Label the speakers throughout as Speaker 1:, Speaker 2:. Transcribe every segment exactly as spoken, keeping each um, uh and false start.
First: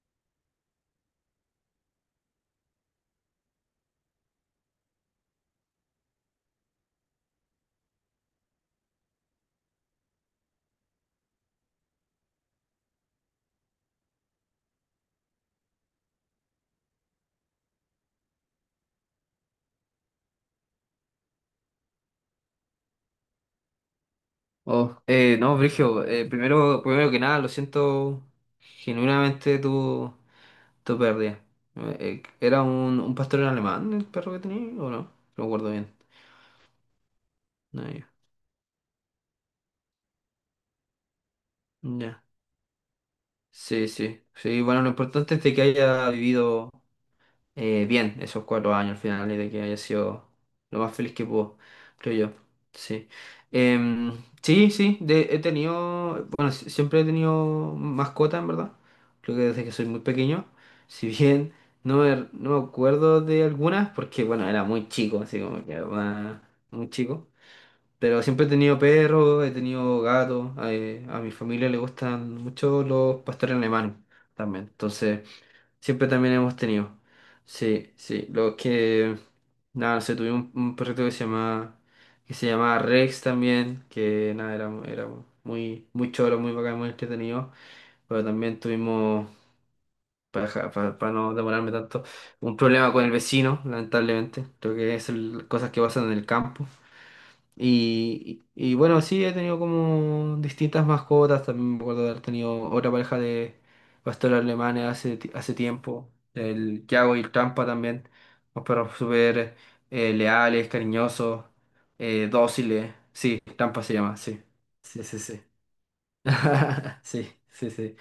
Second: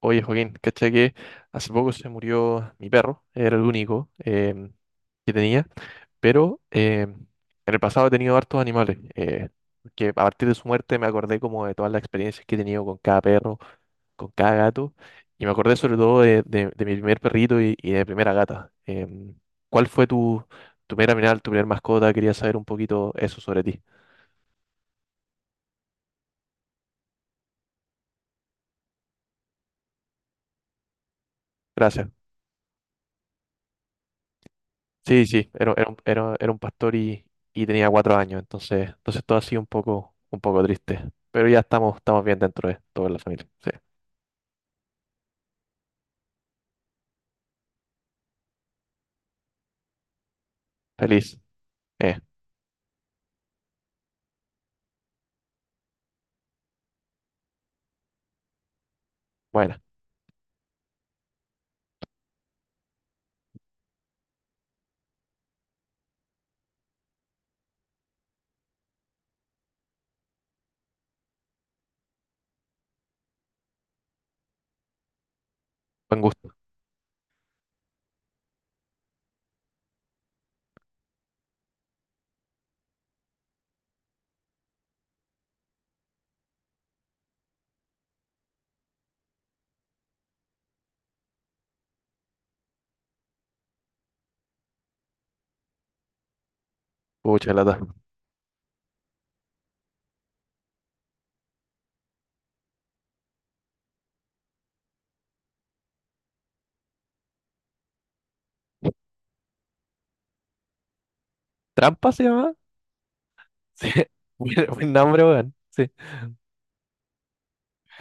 Speaker 1: Oye, Joaquín, caché que hace poco se murió mi perro, era el único em, que tenía, pero em, en el pasado he tenido hartos animales, eh, que a partir de su muerte me acordé como de todas las experiencias que he tenido con cada perro, con cada gato, y me acordé sobre todo de, de- de mi primer perrito y, y de mi primera gata. Em, ¿cuál fue tu, tu primera mirada, tu primera mascota? Quería saber un poquito eso sobre ti.
Speaker 2: Oh, eh, no, Brigio, eh, primero, primero que nada, lo siento genuinamente tu, tu pérdida. Eh,
Speaker 1: Gracias.
Speaker 2: eh, ¿era un, un pastor alemán el perro que tenía o no? No
Speaker 1: Sí,
Speaker 2: me
Speaker 1: sí,
Speaker 2: acuerdo
Speaker 1: era, era,
Speaker 2: bien.
Speaker 1: un, era, era un pastor y, y
Speaker 2: No,
Speaker 1: tenía
Speaker 2: ya.
Speaker 1: cuatro años, entonces, entonces todo ha sido un poco, un poco triste. Pero ya estamos,
Speaker 2: Ya.
Speaker 1: estamos bien dentro de toda la familia. Sí.
Speaker 2: Sí, sí. Sí, bueno, lo importante es de que haya vivido, eh, bien esos cuatro años al final y de que haya sido lo más feliz que
Speaker 1: Feliz.
Speaker 2: pudo,
Speaker 1: Eh,
Speaker 2: creo yo. Sí. Em, sí, sí, de- he tenido, bueno, si- siempre he tenido mascota, en verdad. Creo que desde que
Speaker 1: buena.
Speaker 2: soy muy pequeño. Si bien no me, no me acuerdo de algunas, porque bueno, era muy chico, así como que ah, muy chico. Pero siempre he tenido perros, he tenido gatos. Eh, a mi familia le gustan mucho los pastores alemanes también. Entonces. Siempre
Speaker 1: Buen
Speaker 2: también
Speaker 1: gusto.
Speaker 2: hemos tenido. Sí, sí. Lo que. Nada, no sé, tuve un, un perrito que se llama. Que se llamaba Rex también. Que nada, era, era muy, muy choro, muy bacán, muy entretenido. Pero también tuvimos. Para, para, para no demorarme tanto. Un problema con el vecino, lamentablemente. Creo que es el- cosas que pasan en el campo.
Speaker 1: Pucha, lata.
Speaker 2: Y, y- bueno, sí, he tenido como distintas mascotas. También me acuerdo de haber tenido otra pareja de pastores alemanes hace, ti- hace tiempo. El Yago y el Trampa también. Unos perros súper eh, leales, cariñosos,
Speaker 1: ¿Trampa se
Speaker 2: eh,
Speaker 1: llama?
Speaker 2: dóciles. Sí, Trampa
Speaker 1: Sí.
Speaker 2: se llama, sí.
Speaker 1: Buen, buen
Speaker 2: Sí, sí,
Speaker 1: nombre,
Speaker 2: sí.
Speaker 1: weón. Sí.
Speaker 2: Sí, sí, sí.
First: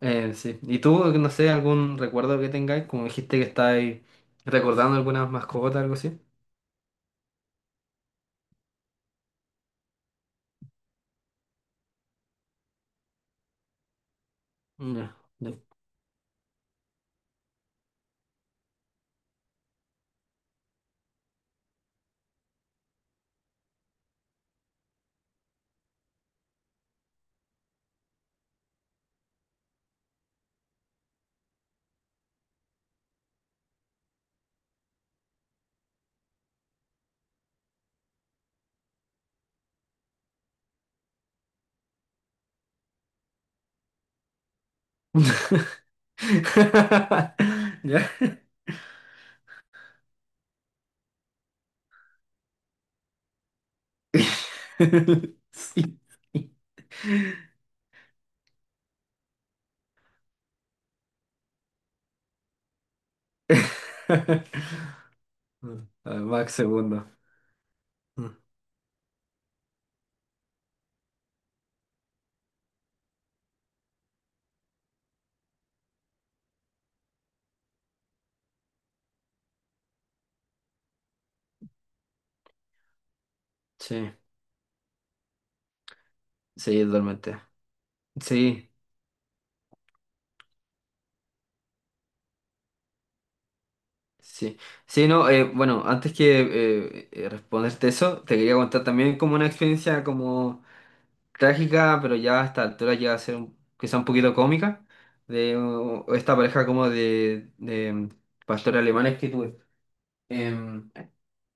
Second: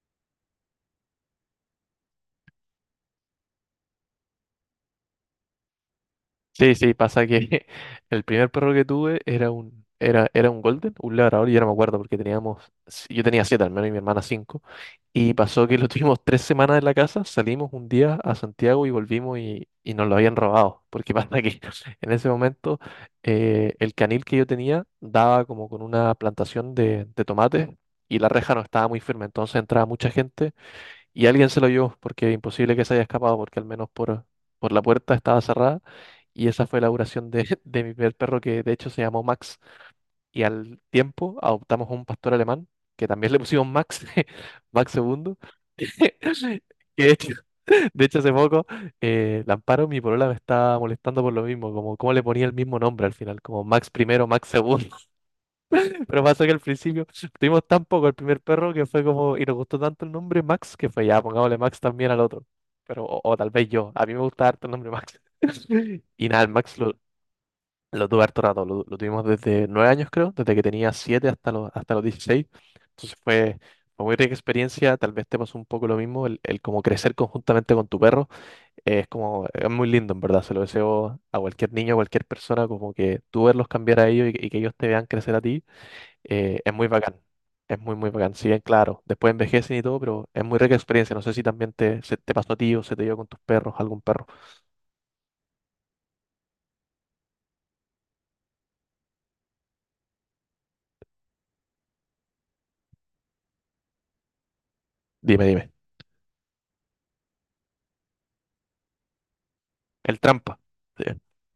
Speaker 2: Eh, sí. ¿Y tú, no sé, algún recuerdo que tengáis? Como dijiste que estáis recordando algunas mascotas, algo así.
Speaker 1: Sí, sí, pasa que el primer perro que tuve era un, era, era un Golden, un labrador, y ya no me acuerdo porque teníamos, si- yo tenía siete al menos y mi hermana cinco,
Speaker 2: No,
Speaker 1: y
Speaker 2: no.
Speaker 1: pasó que lo tuvimos tres semanas en la casa, salimos un día a Santiago y volvimos y, y nos lo habían robado, porque pasa que en ese momento eh, el canil que yo tenía daba como con una plantación de, de tomates y la reja no estaba muy firme, entonces entraba mucha gente y alguien se lo llevó, porque imposible que se haya escapado, porque al menos por, por la puerta estaba cerrada. Y esa fue la duración de, de mi primer perro, que de hecho se llamó Max. Y al tiempo adoptamos un pastor alemán, que también le pusimos Max, Max segundo. Que de hecho,
Speaker 2: ¿Ya?
Speaker 1: de hecho hace poco, eh, la Amparo, mi polola, me estaba molestando por lo mismo, como cómo le ponía el mismo nombre al final, como Max primero, Max segundo.
Speaker 2: Sí,
Speaker 1: Pero pasó que
Speaker 2: sí.
Speaker 1: al principio tuvimos tan poco el primer perro que fue como, y nos gustó tanto el nombre Max que fue ya, pongámosle Max también al otro. Pero, o, o tal vez yo, a mí me gusta harto el nombre Max.
Speaker 2: A ver,
Speaker 1: Y nada, el
Speaker 2: Max
Speaker 1: Max lo,
Speaker 2: segundo.
Speaker 1: lo tuve
Speaker 2: Mm.
Speaker 1: harto rato, lo, lo tuvimos desde nueve años creo, desde que tenía siete hasta los, hasta los dieciséis. Entonces fue, fue muy rica experiencia, tal vez te pasó un poco lo mismo, el, el como crecer conjuntamente con tu perro, eh, es como, es muy lindo en verdad, se lo deseo a cualquier niño, a cualquier persona, como que tú verlos cambiar a
Speaker 2: Sí,
Speaker 1: ellos y, que y que ellos te vean crecer a ti, eh, es
Speaker 2: sí,
Speaker 1: muy bacán.
Speaker 2: totalmente.
Speaker 1: Es muy, muy bacán. Si bien,
Speaker 2: Sí,
Speaker 1: claro, después envejecen y todo, pero es muy rica experiencia. No sé si también te, se te pasó a ti o se te dio con tus perros, algún perro.
Speaker 2: sí. Sí, no, eh, bueno, antes que eh, eh, responderte eso, te quería contar también como una experiencia como trágica, pero ya a esta altura llega a ser un- quizá un poquito cómica,
Speaker 1: Dime,
Speaker 2: de
Speaker 1: dime.
Speaker 2: uh, esta pareja como de, de, mm, pastores alemanes que tuve.
Speaker 1: El trampa.
Speaker 2: Em,
Speaker 1: Sí.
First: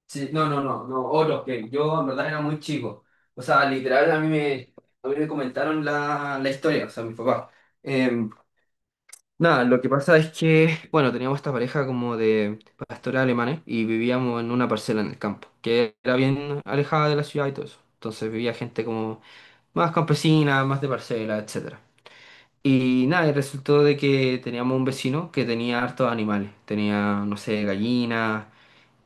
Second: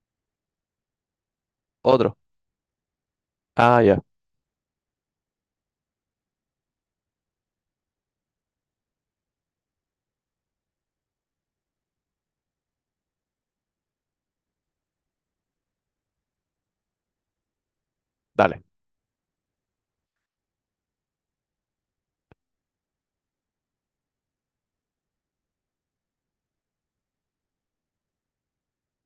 Speaker 2: Sí, no, no, no, no, otros que yo en
Speaker 1: Otro.
Speaker 2: verdad era muy chico. O sea,
Speaker 1: Ah, ya.
Speaker 2: literal, a mí me, a mí me comentaron la, la historia, o sea, mi papá. Em, nada, lo que pasa es que, bueno, teníamos esta pareja como de pastores alemanes y vivíamos en una parcela en el campo, que era bien alejada de la ciudad y todo eso. Entonces vivía
Speaker 1: Dale.
Speaker 2: gente como más campesina, más de parcela, etcétera. Y nada, y resultó de que teníamos un vecino que tenía hartos animales. Tenía, no sé, gallinas,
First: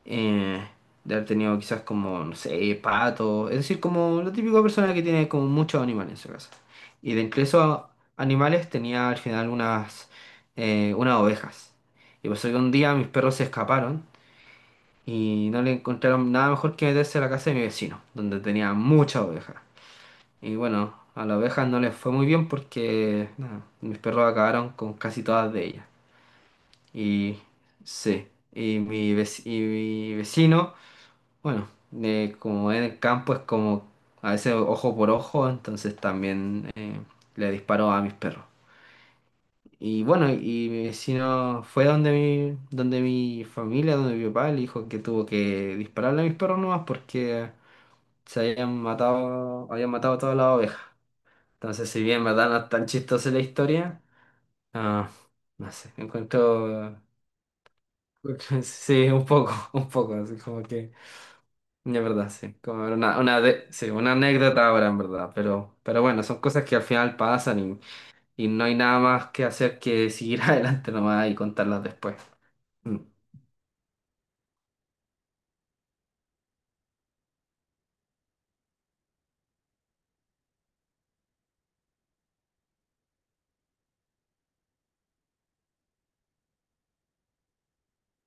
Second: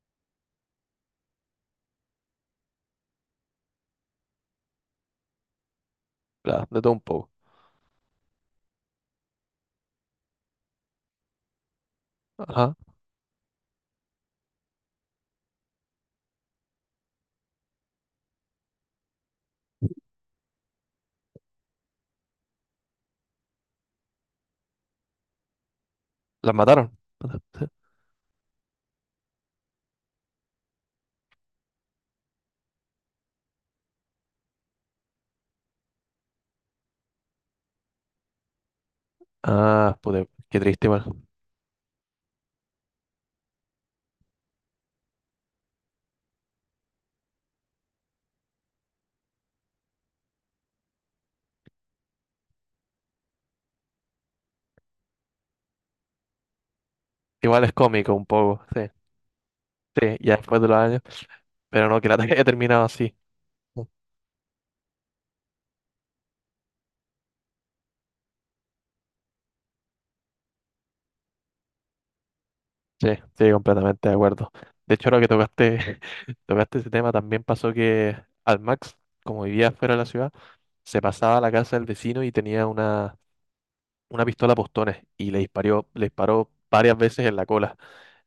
Speaker 2: eh, de haber tenido quizás como, no sé, pato, es decir, como la típica persona que tiene como muchos animales en su casa.
Speaker 1: La- de todo un
Speaker 2: Y de
Speaker 1: poco.
Speaker 2: entre esos animales tenía al final unas, eh, unas ovejas. Y pasó que un
Speaker 1: Ajá.
Speaker 2: día mis perros se escaparon y no le encontraron nada mejor que meterse a la casa de mi vecino, donde tenía muchas ovejas. Y bueno, a las ovejas no les fue muy bien porque nada, mis perros acabaron con casi todas de ellas.
Speaker 1: ¿Las mataron?
Speaker 2: Y sí, y mi, vec- y mi vecino bueno, eh, como en el campo es como a veces ojo por ojo, entonces también eh, le disparo a mis perros.
Speaker 1: Ah,
Speaker 2: Y
Speaker 1: pude.
Speaker 2: bueno,
Speaker 1: Qué triste,
Speaker 2: y si
Speaker 1: igual.
Speaker 2: no fue donde mi, donde mi familia, donde mi papá, le dijo que tuvo que dispararle a mis perros nomás porque se habían matado, habían matado todas las ovejas. Entonces, si bien verdad no es tan chistosa la historia, ah, no sé, encuentro,
Speaker 1: Igual es cómico un poco. Sí.
Speaker 2: sí, un poco, un poco,
Speaker 1: Sí,
Speaker 2: así
Speaker 1: ya después
Speaker 2: como
Speaker 1: de los
Speaker 2: que...
Speaker 1: años. Pero
Speaker 2: es
Speaker 1: no, que la
Speaker 2: verdad,
Speaker 1: ataque haya
Speaker 2: sí.
Speaker 1: terminado
Speaker 2: Como era
Speaker 1: así.
Speaker 2: una, una de- sí, una anécdota ahora, en verdad. Pero, pero bueno, son cosas que al final pasan y, y no hay nada más que hacer que seguir adelante nomás y contarlas después. Mm,
Speaker 1: Sí, sí, completamente de acuerdo. De hecho, ahora que tocaste, tocaste ese tema, también pasó que al Max, como vivía fuera de la ciudad, se pasaba a la casa del vecino y tenía una, una pistola a postones y le disparó, le disparó varias veces en la cola.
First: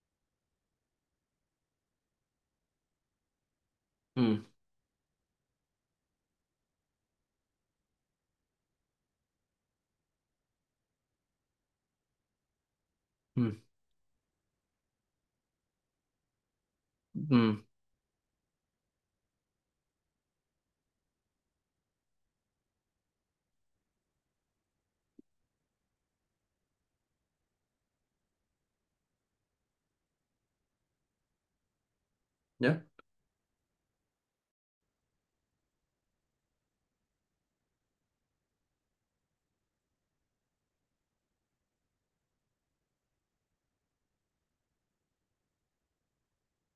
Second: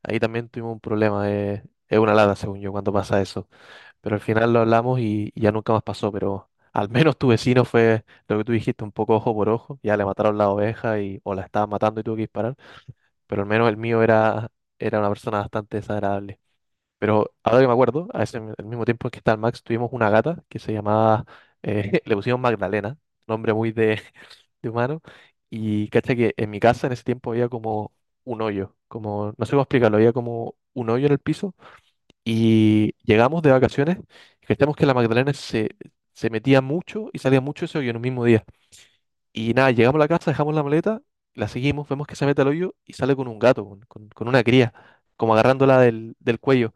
Speaker 1: Ahí también tuvimos un problema, eh, es una lata, según yo, cuando pasa eso. Pero al
Speaker 2: mm,
Speaker 1: final lo hablamos y, y ya nunca más pasó, pero al menos tu vecino fue lo que tú dijiste, un poco ojo por ojo, ya le mataron la oveja y, o la estaban matando y tuvo que disparar, pero al
Speaker 2: mm,
Speaker 1: menos el mío era, era una persona bastante desagradable. Pero
Speaker 2: mm.
Speaker 1: ahora que me acuerdo, a ese, al mismo tiempo que está el Max, tuvimos una gata que se llamaba, eh, le pusimos Magdalena, nombre muy de, de humano. Y cacha que en mi casa en ese tiempo había como un hoyo, como, no sé cómo explicarlo, había como un hoyo en el piso.
Speaker 2: ¿Ya?
Speaker 1: Y llegamos de vacaciones y cachamos que la Magdalena se, se metía mucho y salía mucho ese hoyo en un mismo día. Y nada, llegamos a la casa, dejamos la maleta, la seguimos, vemos que se mete al hoyo y sale con un gato, con, con- con una cría, como agarrándola del, del cuello.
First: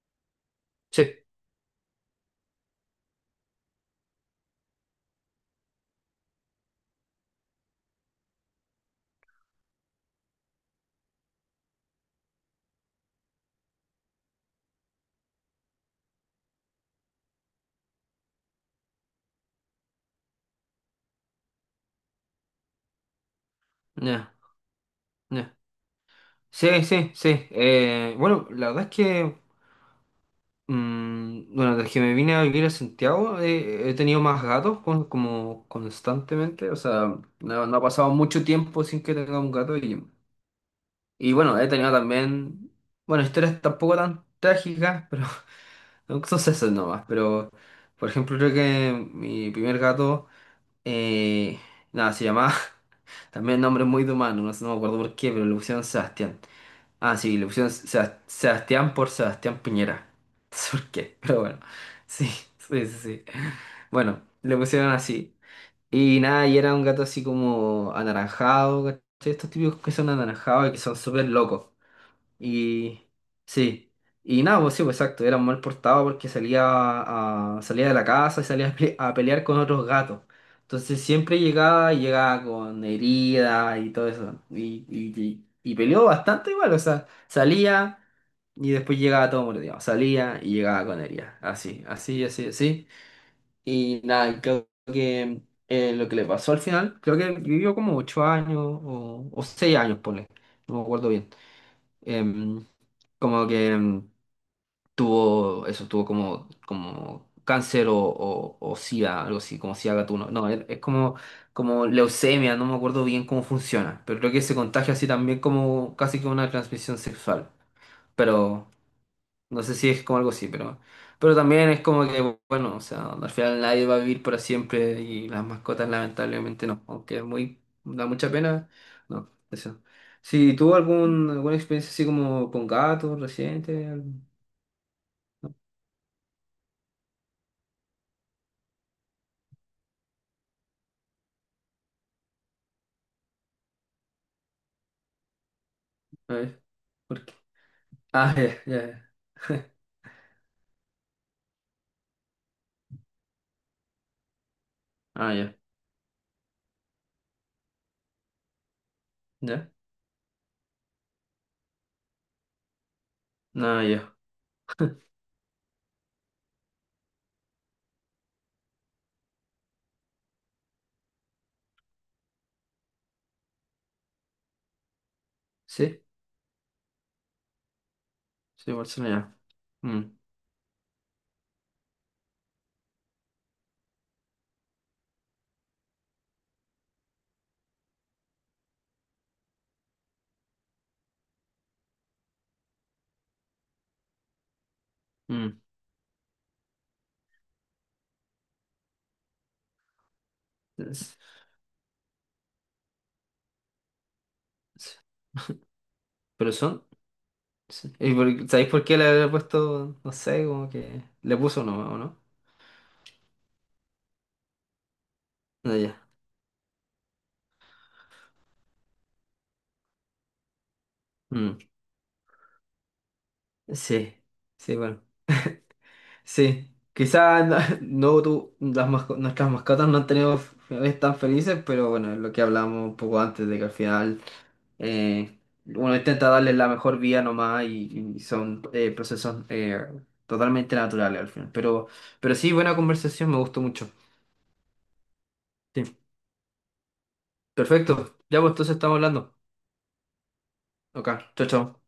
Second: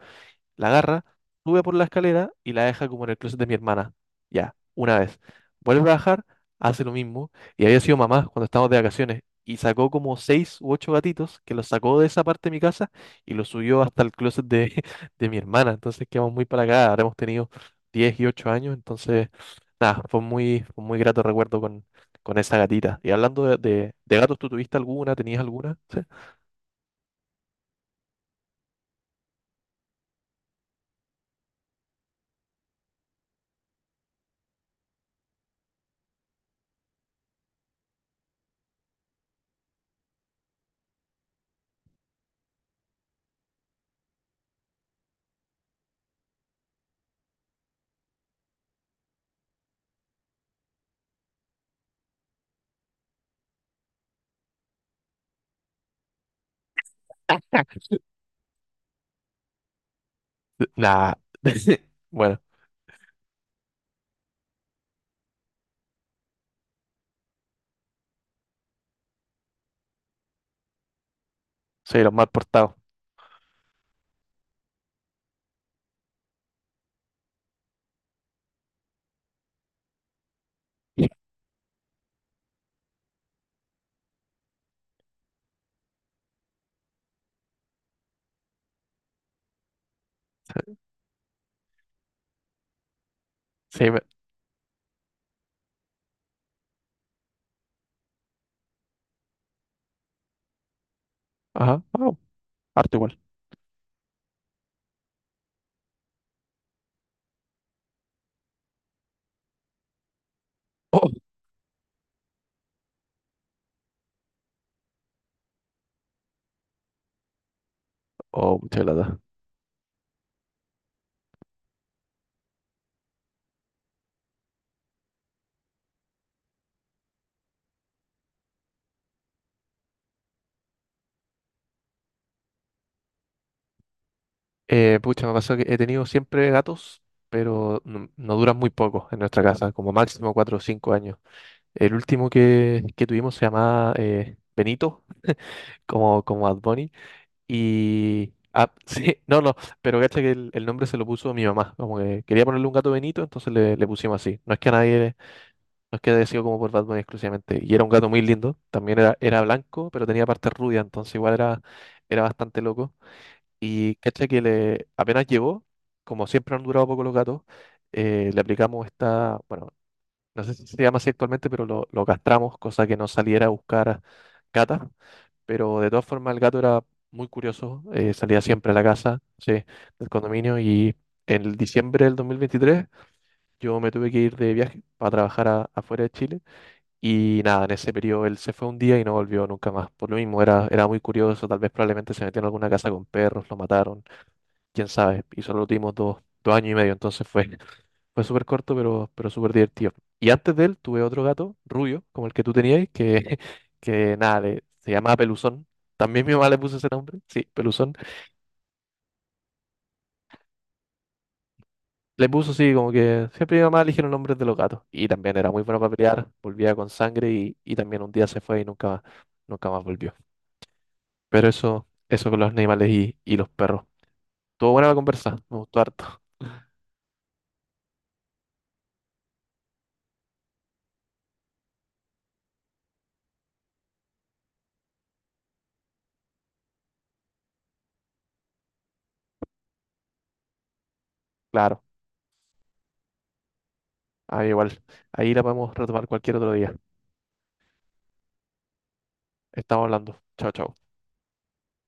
Speaker 1: La
Speaker 2: Sí,
Speaker 1: agarra, sube por la escalera y la deja como en el closet de mi hermana. Ya, una vez. Vuelve a bajar, hace lo mismo. Y había sido mamá cuando estábamos de vacaciones. Y sacó como seis u ocho gatitos que los sacó de esa parte de mi casa y los subió hasta el closet de, de mi hermana. Entonces quedamos muy para acá. Ahora hemos tenido diez y ocho años. Entonces, nada, fue muy, fue muy grato recuerdo con, con esa gatita. Y hablando de, de- de
Speaker 2: ya,
Speaker 1: gatos, ¿tú tuviste alguna? ¿Tenías
Speaker 2: ya.
Speaker 1: alguna?
Speaker 2: Sí, sí, sí. Eh, bueno, la verdad es que, mm, bueno, desde que me vine a vivir a Santiago eh, he tenido más gatos con- como constantemente. O sea, no, no ha pasado mucho tiempo sin que tenga un gato. y Y bueno, he tenido también, bueno, historias tampoco tan trágicas, pero son sucesos nomás. Pero, por ejemplo, creo que mi primer gato, eh, nada, se llamaba, también nombre muy de humano, no sé, no me acuerdo por qué, pero le pusieron Sebastián. Ah, sí, le pusieron Sebas- Sebastián por Sebastián Piñera. No sé por
Speaker 1: Nah.
Speaker 2: qué, pero bueno, sí,
Speaker 1: Bueno,
Speaker 2: sí, sí, sí. Bueno, le pusieron así. Y nada, y era un gato así como anaranjado, ¿cachai? Estos típicos que son anaranjados y que son súper locos.
Speaker 1: soy los mal portados.
Speaker 2: Y sí, y nada, pues sí, pues exacto, era mal portado porque salía, a- salía de la casa y salía a, pe- a pelear con otros gatos. Entonces siempre llegaba y llegaba con heridas y todo eso. Y, y, y, y peleó bastante igual, o sea, salía y después llegaba todo mordido. Salía y llegaba con heridas. Así, así, así, así.
Speaker 1: Sí,
Speaker 2: Y
Speaker 1: me-
Speaker 2: nada, y creo que eh, lo que le pasó al final, creo que vivió como ocho años o, o seis años, ponle. No me acuerdo bien.
Speaker 1: ajá, oh,
Speaker 2: em,
Speaker 1: harto igual.
Speaker 2: Como que em, tuvo eso, tuvo como, como cáncer o, o, o SIDA, algo así, como SIDA gatuno. No, es, es como, como leucemia, no me acuerdo bien cómo funciona, pero creo que se contagia así también como casi que una transmisión sexual.
Speaker 1: Oh, oh,
Speaker 2: Pero
Speaker 1: mucha lata.
Speaker 2: no sé si es como algo así, pero, pero también es como que, bueno, o sea, al final nadie va a vivir para siempre y las mascotas lamentablemente no, aunque es muy, da mucha pena, no, eso. Si tuvo algún, alguna experiencia así como con gatos reciente, al-
Speaker 1: Eh, pucha, me pasó que he tenido siempre gatos, pero no, no duran muy poco en nuestra casa, como máximo cuatro o cinco años. El último que, que tuvimos se llamaba eh, Benito, como,
Speaker 2: a
Speaker 1: como
Speaker 2: ver,
Speaker 1: Adboni.
Speaker 2: ¿por qué?
Speaker 1: Y.
Speaker 2: Ah, ya,
Speaker 1: Ah,
Speaker 2: ya,
Speaker 1: sí, no, no,
Speaker 2: ya.
Speaker 1: pero cacha que el, el nombre se lo puso mi mamá. Como que quería ponerle un gato Benito, entonces le, le pusimos así. No es que a nadie,
Speaker 2: Ah, ya,
Speaker 1: no es que haya sido como por Batman exclusivamente. Y era un gato muy lindo, también era, era
Speaker 2: ya,
Speaker 1: blanco, pero tenía partes rubias, entonces igual era, era bastante loco.
Speaker 2: no,
Speaker 1: Y
Speaker 2: ya,
Speaker 1: cacha que le, apenas llegó, como siempre han durado poco los gatos, eh, le aplicamos esta, bueno, no sé si se llama así actualmente, pero lo, lo castramos, cosa que no saliera a buscar gatas, pero de
Speaker 2: sí,
Speaker 1: todas formas el gato era muy curioso, eh, salía siempre
Speaker 2: sí,
Speaker 1: a la casa,
Speaker 2: Barcelona,
Speaker 1: sí,
Speaker 2: ya.
Speaker 1: del
Speaker 2: Mm,
Speaker 1: condominio y en diciembre del dos mil veintitrés yo me tuve que ir de viaje para trabajar a- afuera de Chile y nada, en ese periodo él se fue un día y no volvió nunca más. Por lo mismo era, era muy curioso, tal vez probablemente se metió en alguna casa con perros, lo mataron, quién sabe, y solo
Speaker 2: mm.
Speaker 1: lo tuvimos dos, dos años y medio, entonces fue, fue súper corto, pero, pero súper divertido. Y antes de él tuve
Speaker 2: Es-
Speaker 1: otro gato, rubio, como el que tú tenías, que, que nada, le- se
Speaker 2: es-
Speaker 1: llamaba Peluzón. También mi mamá
Speaker 2: pero
Speaker 1: le puso
Speaker 2: son,
Speaker 1: ese nombre, sí,
Speaker 2: sí.
Speaker 1: Peluzón.
Speaker 2: ¿Y por- ¿sabéis por qué le había puesto, no sé, como que le puso no, o no?
Speaker 1: Le puso, sí, como que siempre mi mamá eligió los nombres de los gatos. Y también era muy
Speaker 2: Ah,
Speaker 1: bueno para
Speaker 2: ya.
Speaker 1: pelear, volvía con sangre y, y también un día se fue y nunca más, nunca más volvió. Pero
Speaker 2: Mm.
Speaker 1: eso, eso con los animales y, y los perros.
Speaker 2: Sí,
Speaker 1: Estuvo
Speaker 2: sí,
Speaker 1: buena la
Speaker 2: bueno.
Speaker 1: conversa, me gustó harto,
Speaker 2: Sí, quizás no, no tu- las masco- nuestras mascotas no han tenido finales tan felices, pero bueno, es lo que hablamos un poco antes de que al final eh, uno intenta darles la mejor vida nomás y, y son eh, procesos eh, totalmente naturales al final.
Speaker 1: claro.
Speaker 2: Pero, pero sí, buena conversación, me gustó mucho.
Speaker 1: Ahí igual, ahí la podemos
Speaker 2: Sí,
Speaker 1: retomar cualquier otro día.
Speaker 2: perfecto. Ya pues entonces estamos hablando.
Speaker 1: Estamos hablando. Chao, chao.
Speaker 2: Ok, chao, chao.